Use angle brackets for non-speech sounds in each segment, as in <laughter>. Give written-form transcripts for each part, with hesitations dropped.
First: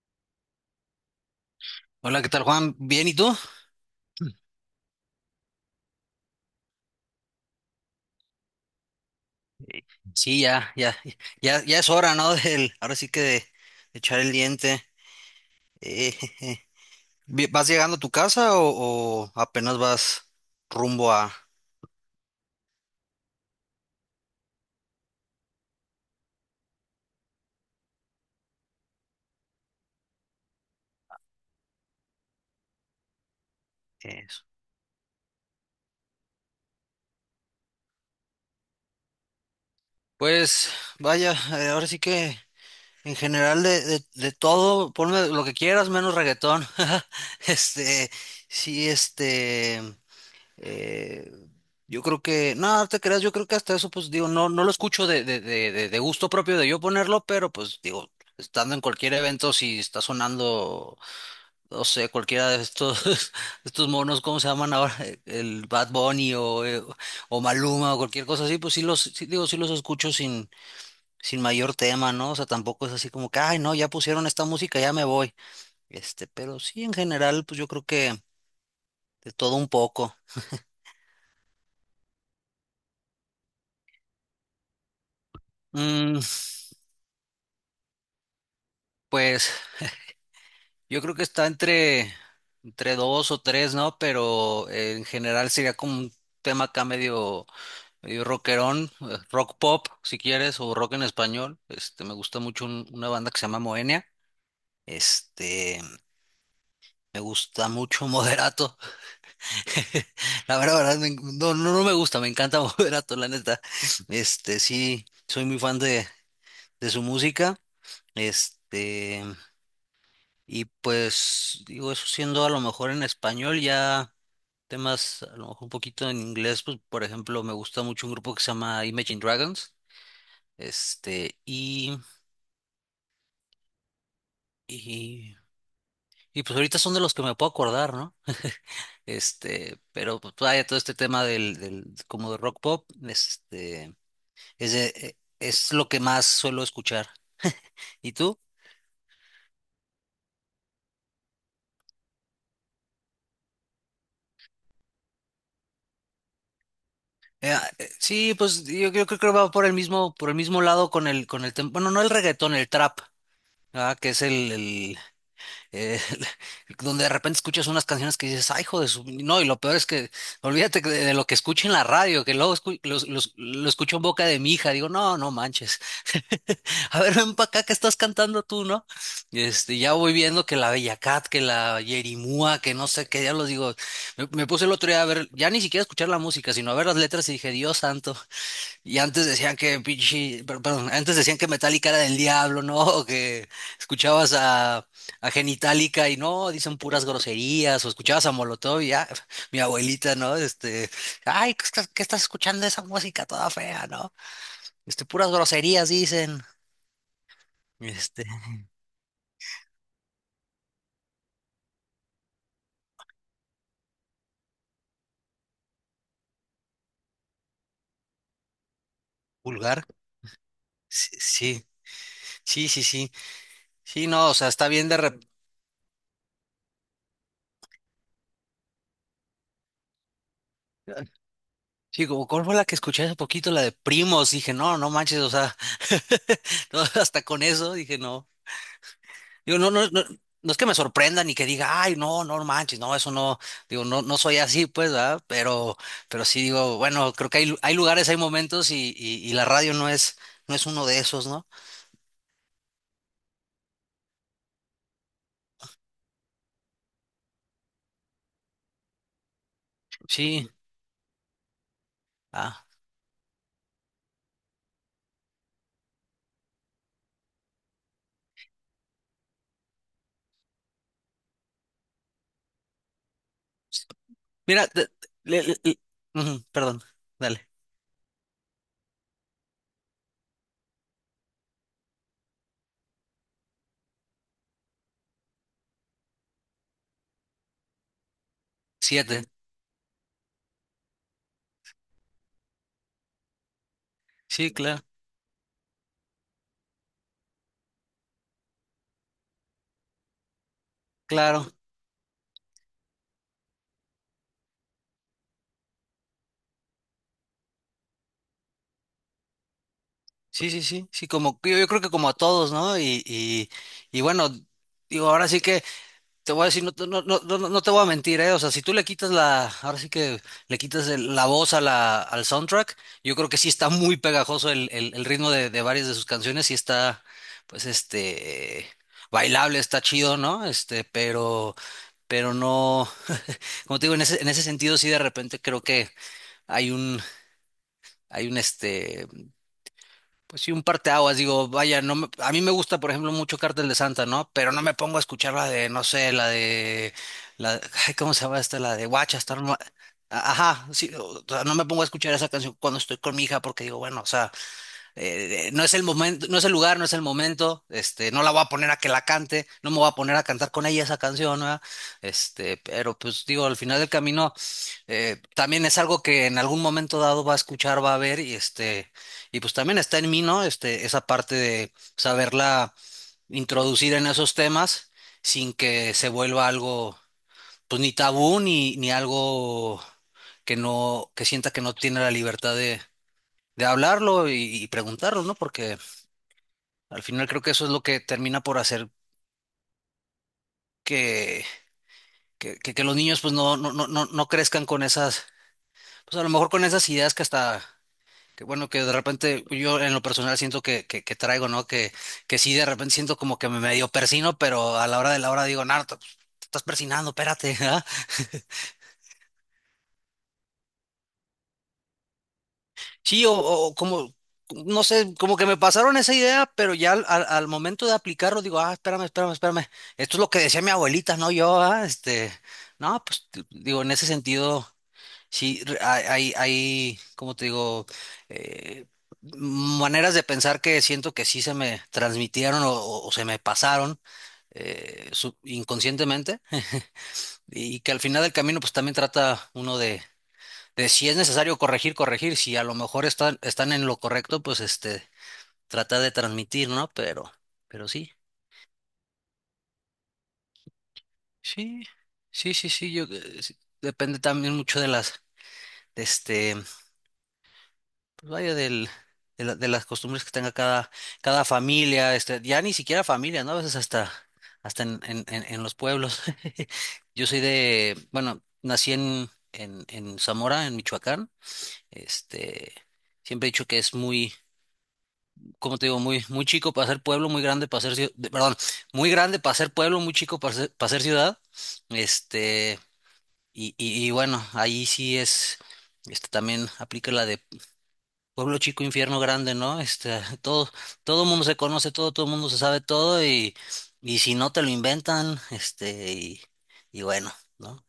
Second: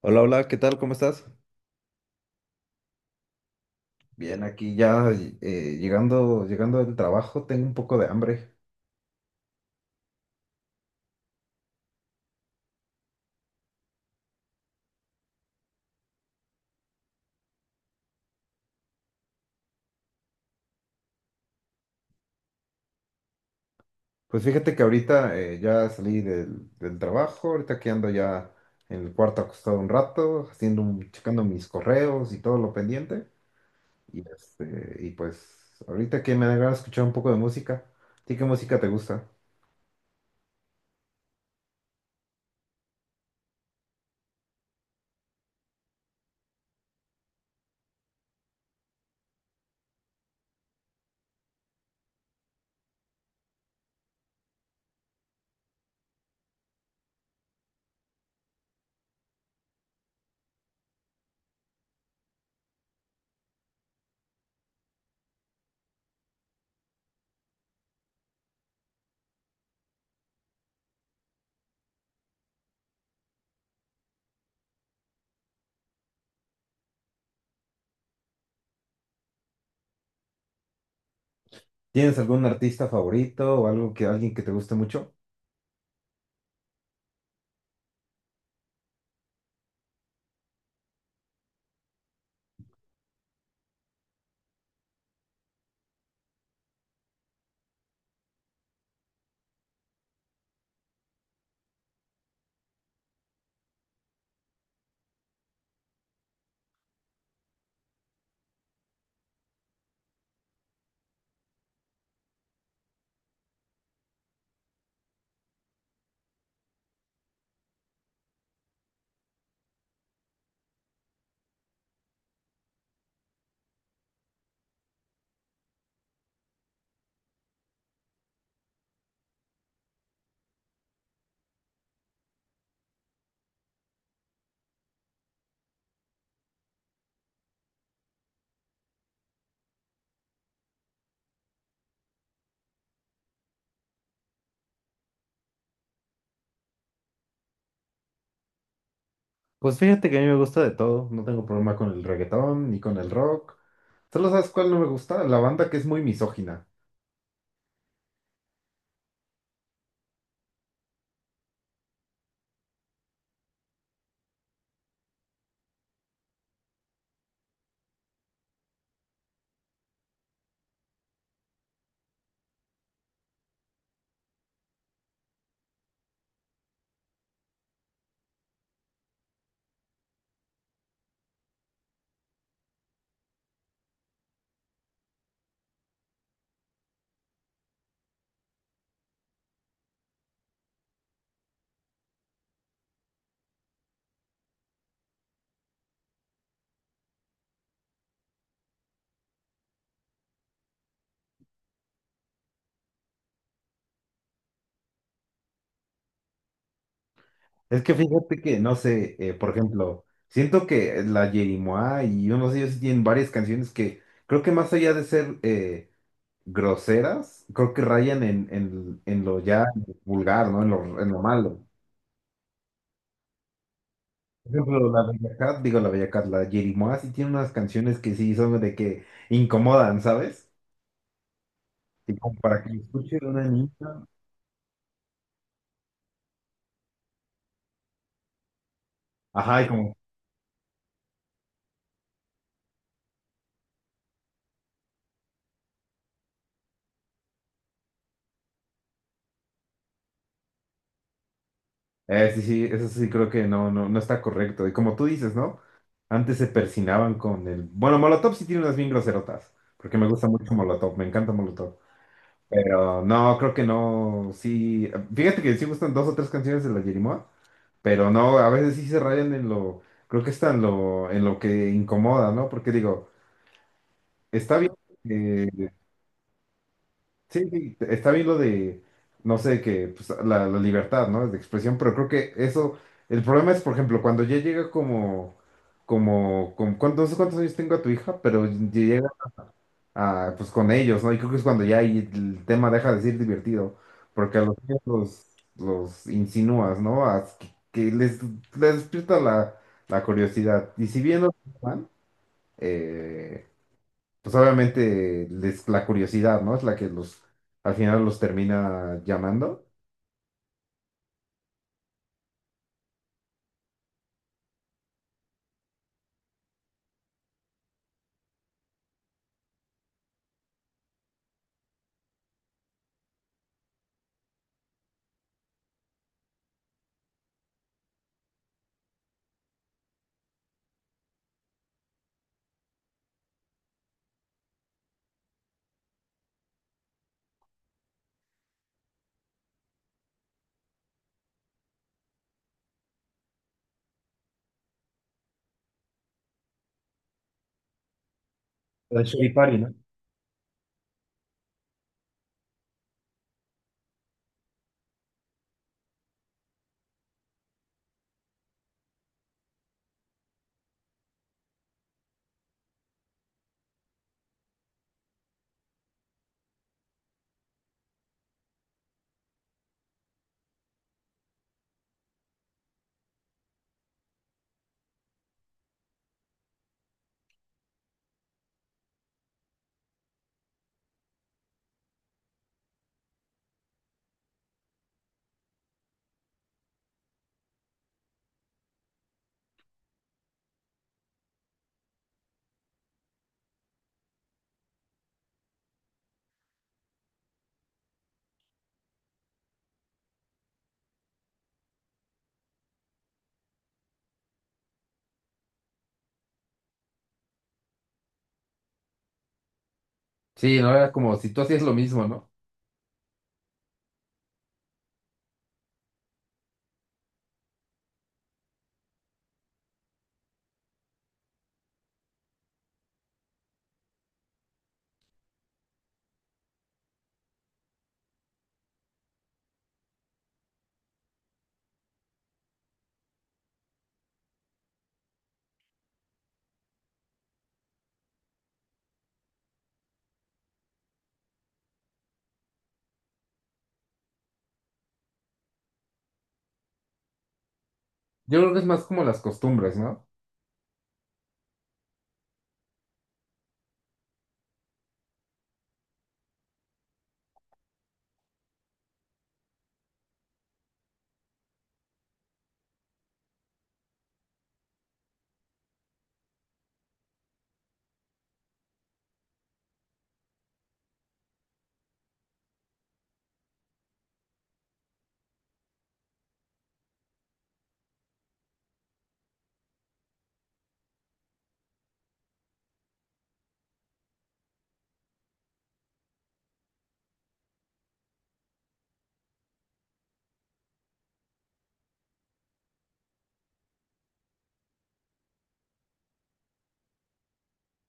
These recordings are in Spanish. Hola, hola, ¿qué tal? ¿Cómo estás? Hola, ¿qué tal, Juan? ¿Bien y tú? Bien, aquí ya llegando del trabajo, tengo un poco de hambre. Sí, ya, ya, ya, ya es hora, ¿no? <laughs> Del, ahora sí que de echar el diente. Jeje. ¿Vas llegando a tu casa o apenas vas rumbo a Pues fíjate que ahorita ya salí del trabajo, ahorita que ando ya en el cuarto acostado un rato, checando mis correos y todo lo pendiente. Y, eso? este, y pues ahorita que me agrada escuchar un poco de música. ¿A ti qué música te gusta? Pues vaya, ahora sí que en general de todo, ponme lo que quieras, menos reggaetón. <laughs> Este, sí, este. Eh, yo creo que, no, no te creas, yo creo que hasta eso, pues digo, no, no lo escucho de gusto propio de yo ponerlo, pero pues digo, estando en cualquier evento, si está sonando, no sé, cualquiera de estos, <laughs> estos monos, ¿cómo se llaman ahora? El Bad Bunny o Maluma o cualquier cosa así, pues sí los, sí, digo, sí los escucho sin mayor tema, ¿no? O sea, tampoco es así como que, ay, no, ya pusieron esta música, ya me voy. Este, pero sí, en general, pues yo creo que de todo un poco. ¿Tienes algún artista favorito o algo que alguien que te guste mucho? Mm, pues. Yo creo que está entre dos o tres, ¿no? Pero en general sería como un tema acá medio, medio rockerón, rock pop, si quieres, o rock en español. Este, me gusta mucho una banda que se llama Moenia. Este, me gusta mucho Moderato. <laughs> La verdad, verdad, no, no, no me gusta, me encanta <laughs> Moderato, la neta. Este, sí, soy muy fan de su música. Este, y pues, digo, eso siendo a lo mejor en español ya. Temas a lo mejor un poquito en inglés, pues por ejemplo me gusta mucho un grupo que se llama Imagine Dragons, este, y, y pues ahorita son de los que me puedo acordar, ¿no? <laughs> Este, pero pues vaya, todo este tema del, como de rock pop, este, es lo que más suelo escuchar. ¿Y tú? Pues fíjate que a mí me gusta de todo, no tengo problema con el reggaetón ni con el rock. Solo sabes cuál no me gusta, la banda que es muy misógina. Sí, pues yo creo que va por el mismo lado con el, bueno, no el reggaetón, el trap, ¿verdad? Que es el, eh, <laughs> donde de repente escuchas unas canciones que dices, ay, hijo de su. No, y lo peor es que, olvídate que de lo que escucho en la radio, que luego lo escucho en boca de mi hija, digo, no, no manches, <laughs> a ver, ven para acá que estás cantando tú, ¿no? Y este, ya voy viendo que la Bella Cat, que la Yerimúa, que no sé qué, ya los digo, me puse el otro día a ver, ya ni siquiera a escuchar la música, sino a ver las letras y dije, Dios santo, y antes decían que pinche, perdón, antes decían que Metallica era del diablo, ¿no? <laughs> O que escuchabas a Genitalica y no, dicen puras groserías, o escuchabas a Molotov y ya, <laughs> mi abuelita, ¿no? Este, ay, ¿qué estás escuchando esa música toda fea, ¿no? Este, puras groserías dicen, Es que este, fíjate que, no sé, por ejemplo, siento que la Yerimoa y unos de ellos tienen varias canciones que creo que más allá de ser groseras, creo que rayan en lo ya vulgar. vulgar, ¿no? En Sí, lo malo. sí, sí, sí, sí, sí, no, o sea, Por está bien ejemplo, la Bella Cat, digo la Bella Cat, la Yerimoa sí tiene unas canciones que sí son de que incomodan, ¿sabes? Sí, Y como como cuál fue para la que que lo escuché hace escuche una poquito, la de niña. Primos, dije, no, no manches, o sea, <laughs> no, hasta con eso, dije, no. Digo, Ajá, y no, no, como, no, no es que me sorprenda ni que diga, ay, no, no manches, no, eso no, digo, no, no soy así, pues, ¿verdad? Pero sí digo, bueno, creo que hay, hay lugares, hay momentos y la radio no es uno de esos, ¿no? Sí, sí, eso sí creo que no, no, no está correcto. Y como tú dices, ¿no? Antes se persinaban con el... Bueno, Molotov sí tiene unas bien groserotas, porque me gusta Sí, mucho Molotov, me encanta Molotov. ah, Pero no, creo que no, sí... Fíjate que sí gustan dos o tres canciones de la Yerimoa, pero no, a veces sí se rayan en lo... Creo que está en lo que incomoda, ¿no? Porque digo, está mira, bien. Le- le- le- ujú, perdón, Sí, dale, sí, está bien lo de, no sé, que pues, la libertad, ¿no? De expresión, pero creo que eso, el problema es, por ejemplo, cuando ya llega como, como, no sé cuántos años tengo a tu hija, pero llega siete, a, pues con ellos, ¿no? Y creo que es cuando ya ahí el tema deja de ser divertido, porque a sí, los niños claro, los insinúas, ¿no? A que, les, les despierta la, la curiosidad. Y si bien no, claro, pues obviamente les, la curiosidad, ¿no? Es la que los, al final los termina llamando. sí, sí, sí, sí, como, yo creo que como a todos, ¿no? Y bueno, digo, ahora sí que. Te voy a decir, no, no, no, no, no te voy a mentir, ¿eh? O sea, si tú le quitas ahora sí que le quitas la voz al soundtrack, yo creo que sí está muy pegajoso el ritmo de varias de sus canciones, sí está, pues, este, bailable, está chido, ¿no? Este, pero no, como te digo, en ese sentido sí de repente creo que hay un, hay un, este, pues sí, un parteaguas, digo, vaya, no me- a mí me gusta, por ejemplo, mucho Cártel de Santa, ¿no? Pero no me pongo a escuchar la de, no sé, la de, la, ay, ¿cómo se llama esta? La de El Guacha, Choripari, ¿no? ajá, sí, o sea, no me pongo a escuchar esa canción cuando estoy con mi hija porque digo, bueno, o sea, no es el momento, no es el lugar, no es el momento, este, no la voy a poner a que la cante, no me voy a poner a cantar con ella esa canción, ¿verdad? Este, pero pues digo, al final del camino también es algo que en algún momento dado va a escuchar, va a ver y este, y pues también está en mí, ¿no? Este, esa parte de saberla introducir en esos temas sin que se vuelva algo, pues ni tabú ni algo que no, que sienta que no tiene la libertad de hablarlo y preguntarlo, ¿no? Porque al final creo que eso es lo que termina por hacer que, que los niños pues no, no, no, no, no crezcan con esas, pues a lo mejor con esas ideas que hasta, que bueno, que de repente yo en lo personal siento que traigo, ¿no? Que sí de repente siento como que me medio persino, pero a la hora de la hora digo, Narta, te estás persinando, espérate, <laughs> ¿ah?". Sí, no era como si tú hacías lo mismo, ¿no? Sí, o como, no sé, como que me pasaron esa idea, pero ya al momento de aplicarlo digo, ah, espérame, espérame, espérame. Esto es lo que decía mi abuelita, no yo, ah, este, no, pues digo, en ese sentido. Sí, hay, como te digo, eh, maneras de pensar que siento que sí se me transmitieron o se me pasaron inconscientemente <laughs> y que al final del camino pues también trata uno de si es necesario corregir, corregir, si a lo mejor están en lo correcto, pues este, trata de transmitir, ¿no? Pero sí, Yo creo que es más como las costumbres, ¿no? sí, sí, sí, sí, yo, sí, depende también mucho de las, de este. Pues vaya de las costumbres que tenga cada familia, este, ya ni siquiera familia, ¿no? A veces hasta en los pueblos. <laughs> Yo soy de, bueno, nací en Zamora, en Michoacán. Este, siempre he dicho que es muy, como te digo, muy, muy chico para ser pueblo, muy grande para ser ciudad, perdón, muy grande para ser pueblo, muy chico para ser ciudad. Este, y bueno, ahí sí es, este también aplica la de Pueblo chico, infierno grande, ¿no? Este, <laughs> todo mundo se conoce todo mundo se sabe todo y si no te lo inventan, este, y bueno, ¿no?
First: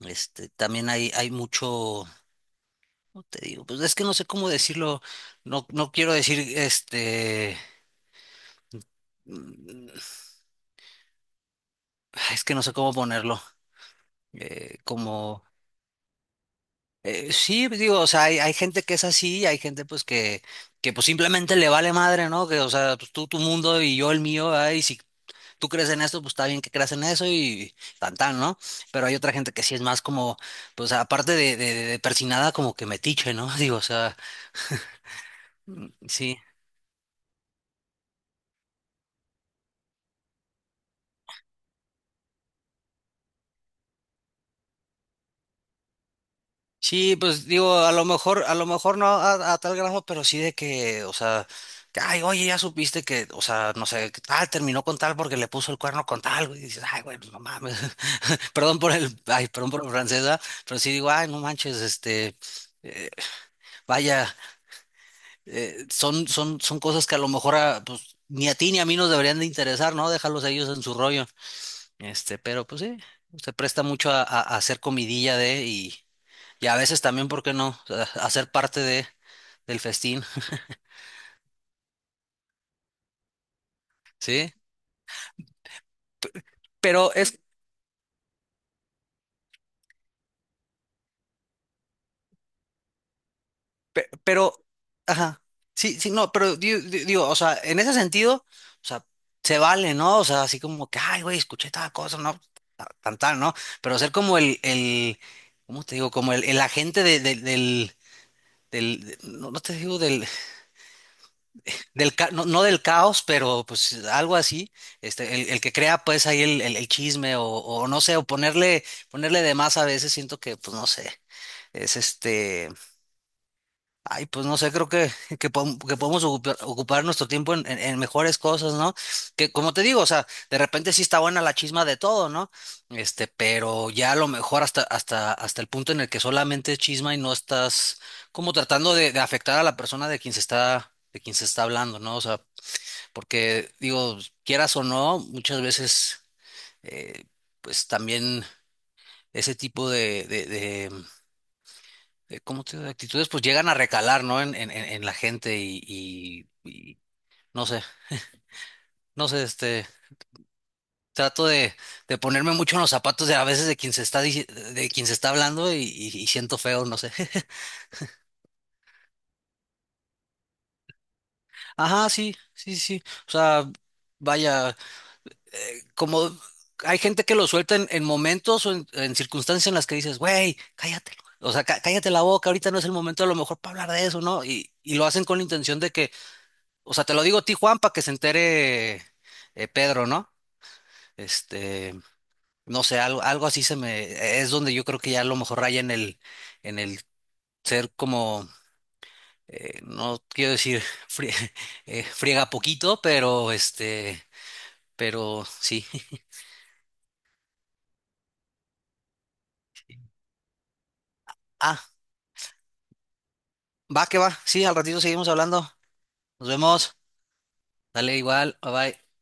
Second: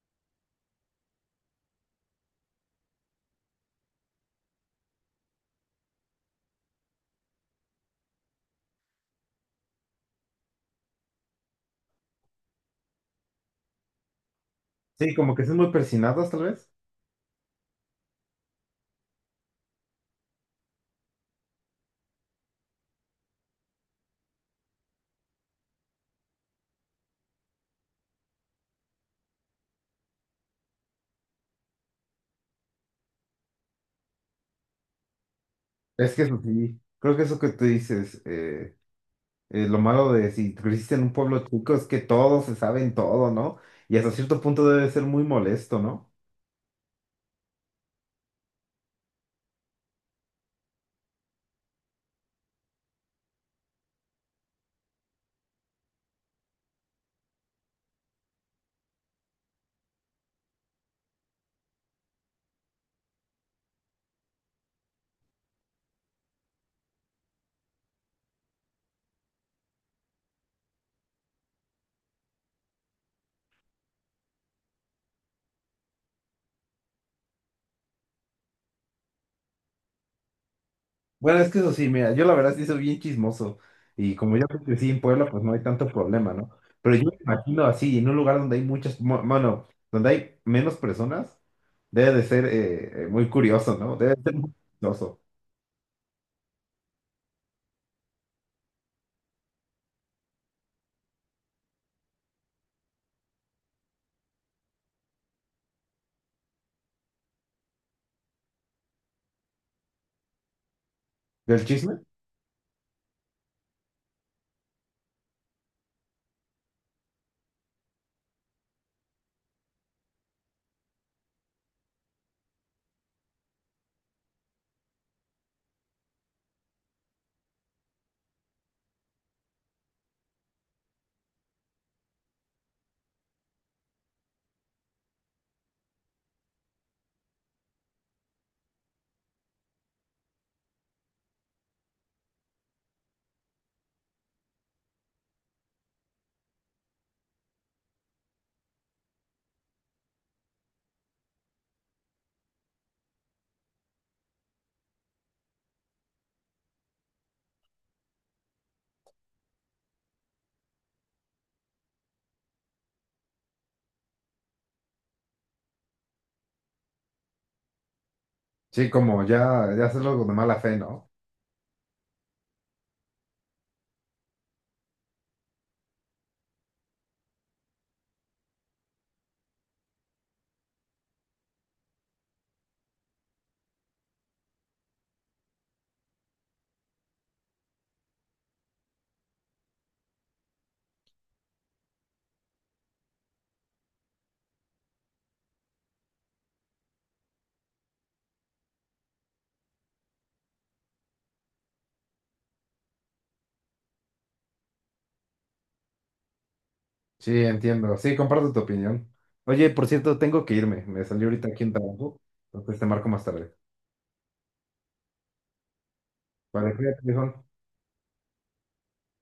Este, también hay mucho, ¿cómo te digo? Pues es que no sé cómo decirlo, no, no quiero decir, este, mm, es que no sé cómo ponerlo, Sí, como como, que son muy persinados, tal vez. Sí, pues digo, o sea, hay gente que es así, y hay gente pues que pues simplemente le vale madre, ¿no? Que, o sea, pues tú tu mundo y yo el mío, ay, si tú crees en eso, pues está bien que creas en eso y tan tan, ¿no? Pero hay otra gente que sí es más como, pues aparte de persinada, como que metiche, ¿no? <laughs> Digo, o sea, Es que sí. eso sí, creo que eso que tú dices, lo malo de si creciste en un pueblo chico es que todos se saben todo, ¿no? Y hasta cierto punto debe ser muy molesto, ¿no? Sí, pues digo, a lo mejor no a tal grado, pero sí de que, o sea, que, ay, oye, ya supiste que, o sea, no sé, que tal, terminó con tal porque le puso el cuerno con tal, güey, y dices, ay, güey, pues, no mames, <laughs> perdón por el, ay, perdón por la francesa, pero sí digo, ay, no manches, este, eh, vaya. Son cosas que a lo mejor a, pues, ni a ti ni a mí nos deberían de interesar, ¿no? Dejarlos a ellos en su rollo. Este, pero pues sí, se presta mucho a hacer comidilla de y a veces también, ¿por qué no? A ser parte del festín, Bueno, es que eso sí, mira, yo la verdad sí soy bien chismoso y como yo ¿sí? crecí en Puebla, pues no hay tanto problema, ¿no? Pero yo Pero me es, imagino así, en un lugar donde hay muchas, bueno, donde hay menos personas, debe de ser muy curioso, ¿no? pe- Debe de ser muy pero, curioso. ajá, sí, sí, no, pero digo, o sea, en ese sentido, o sea, se vale, ¿no? O sea, así como que, ay, güey, escuché tal cosa, ¿no? Tan, tan, ¿no? Pero ser como el, ¿cómo te digo? Como el agente del, no, no te digo del, ¿Del chisme? No, no del caos, pero pues algo así, este, el que crea pues ahí el chisme o no sé, o ponerle, ponerle de más a veces siento que, pues no sé, es este, ay, pues no sé, creo que, que podemos ocupar nuestro tiempo en mejores cosas, ¿no? Que como te digo, o sea, de repente sí está buena la chisma de todo, ¿no? Este, pero ya a lo mejor hasta el punto en el que solamente es chisma y no estás como tratando de afectar a la persona de quien se está, hablando, ¿no? O sea, porque digo, quieras o no, muchas veces, eh, pues también ese tipo de ¿cómo te digo? De actitudes, pues llegan a recalar, ¿no? En la gente y no sé, no sé, este, trato de ponerme mucho en los zapatos de a veces de quien se está, dici- de quien se está hablando y siento feo, no sé. <laughs> Sí, como ya, ya hacerlo de mala fe, ¿no? Ajá, sí, sí, sí. Sí. O sea, vaya, como hay gente que lo suelta en momentos o en circunstancias en las que dices, güey, cállate. O sea, cállate la boca, ahorita no es el momento a lo mejor para hablar de eso, ¿no? Y lo hacen con la intención de que. O sea, te lo digo a ti, Juan, para que se entere Pedro, ¿no? Este, no sé, algo así se me, es donde yo creo que ya a lo mejor raya en el ser como, no quiero decir frie- <laughs> friega poquito, pero este, pero sí. <laughs> Sí, entiendo. Sí, comparto tu opinión. Oye, por cierto, tengo que irme. Me salió ahorita aquí en Ah, trabajo. Entonces te marco más tarde. va que va, sí, al ratito seguimos hablando. Nos Vale, vemos. cuídate, viejo. Dale igual, bye bye.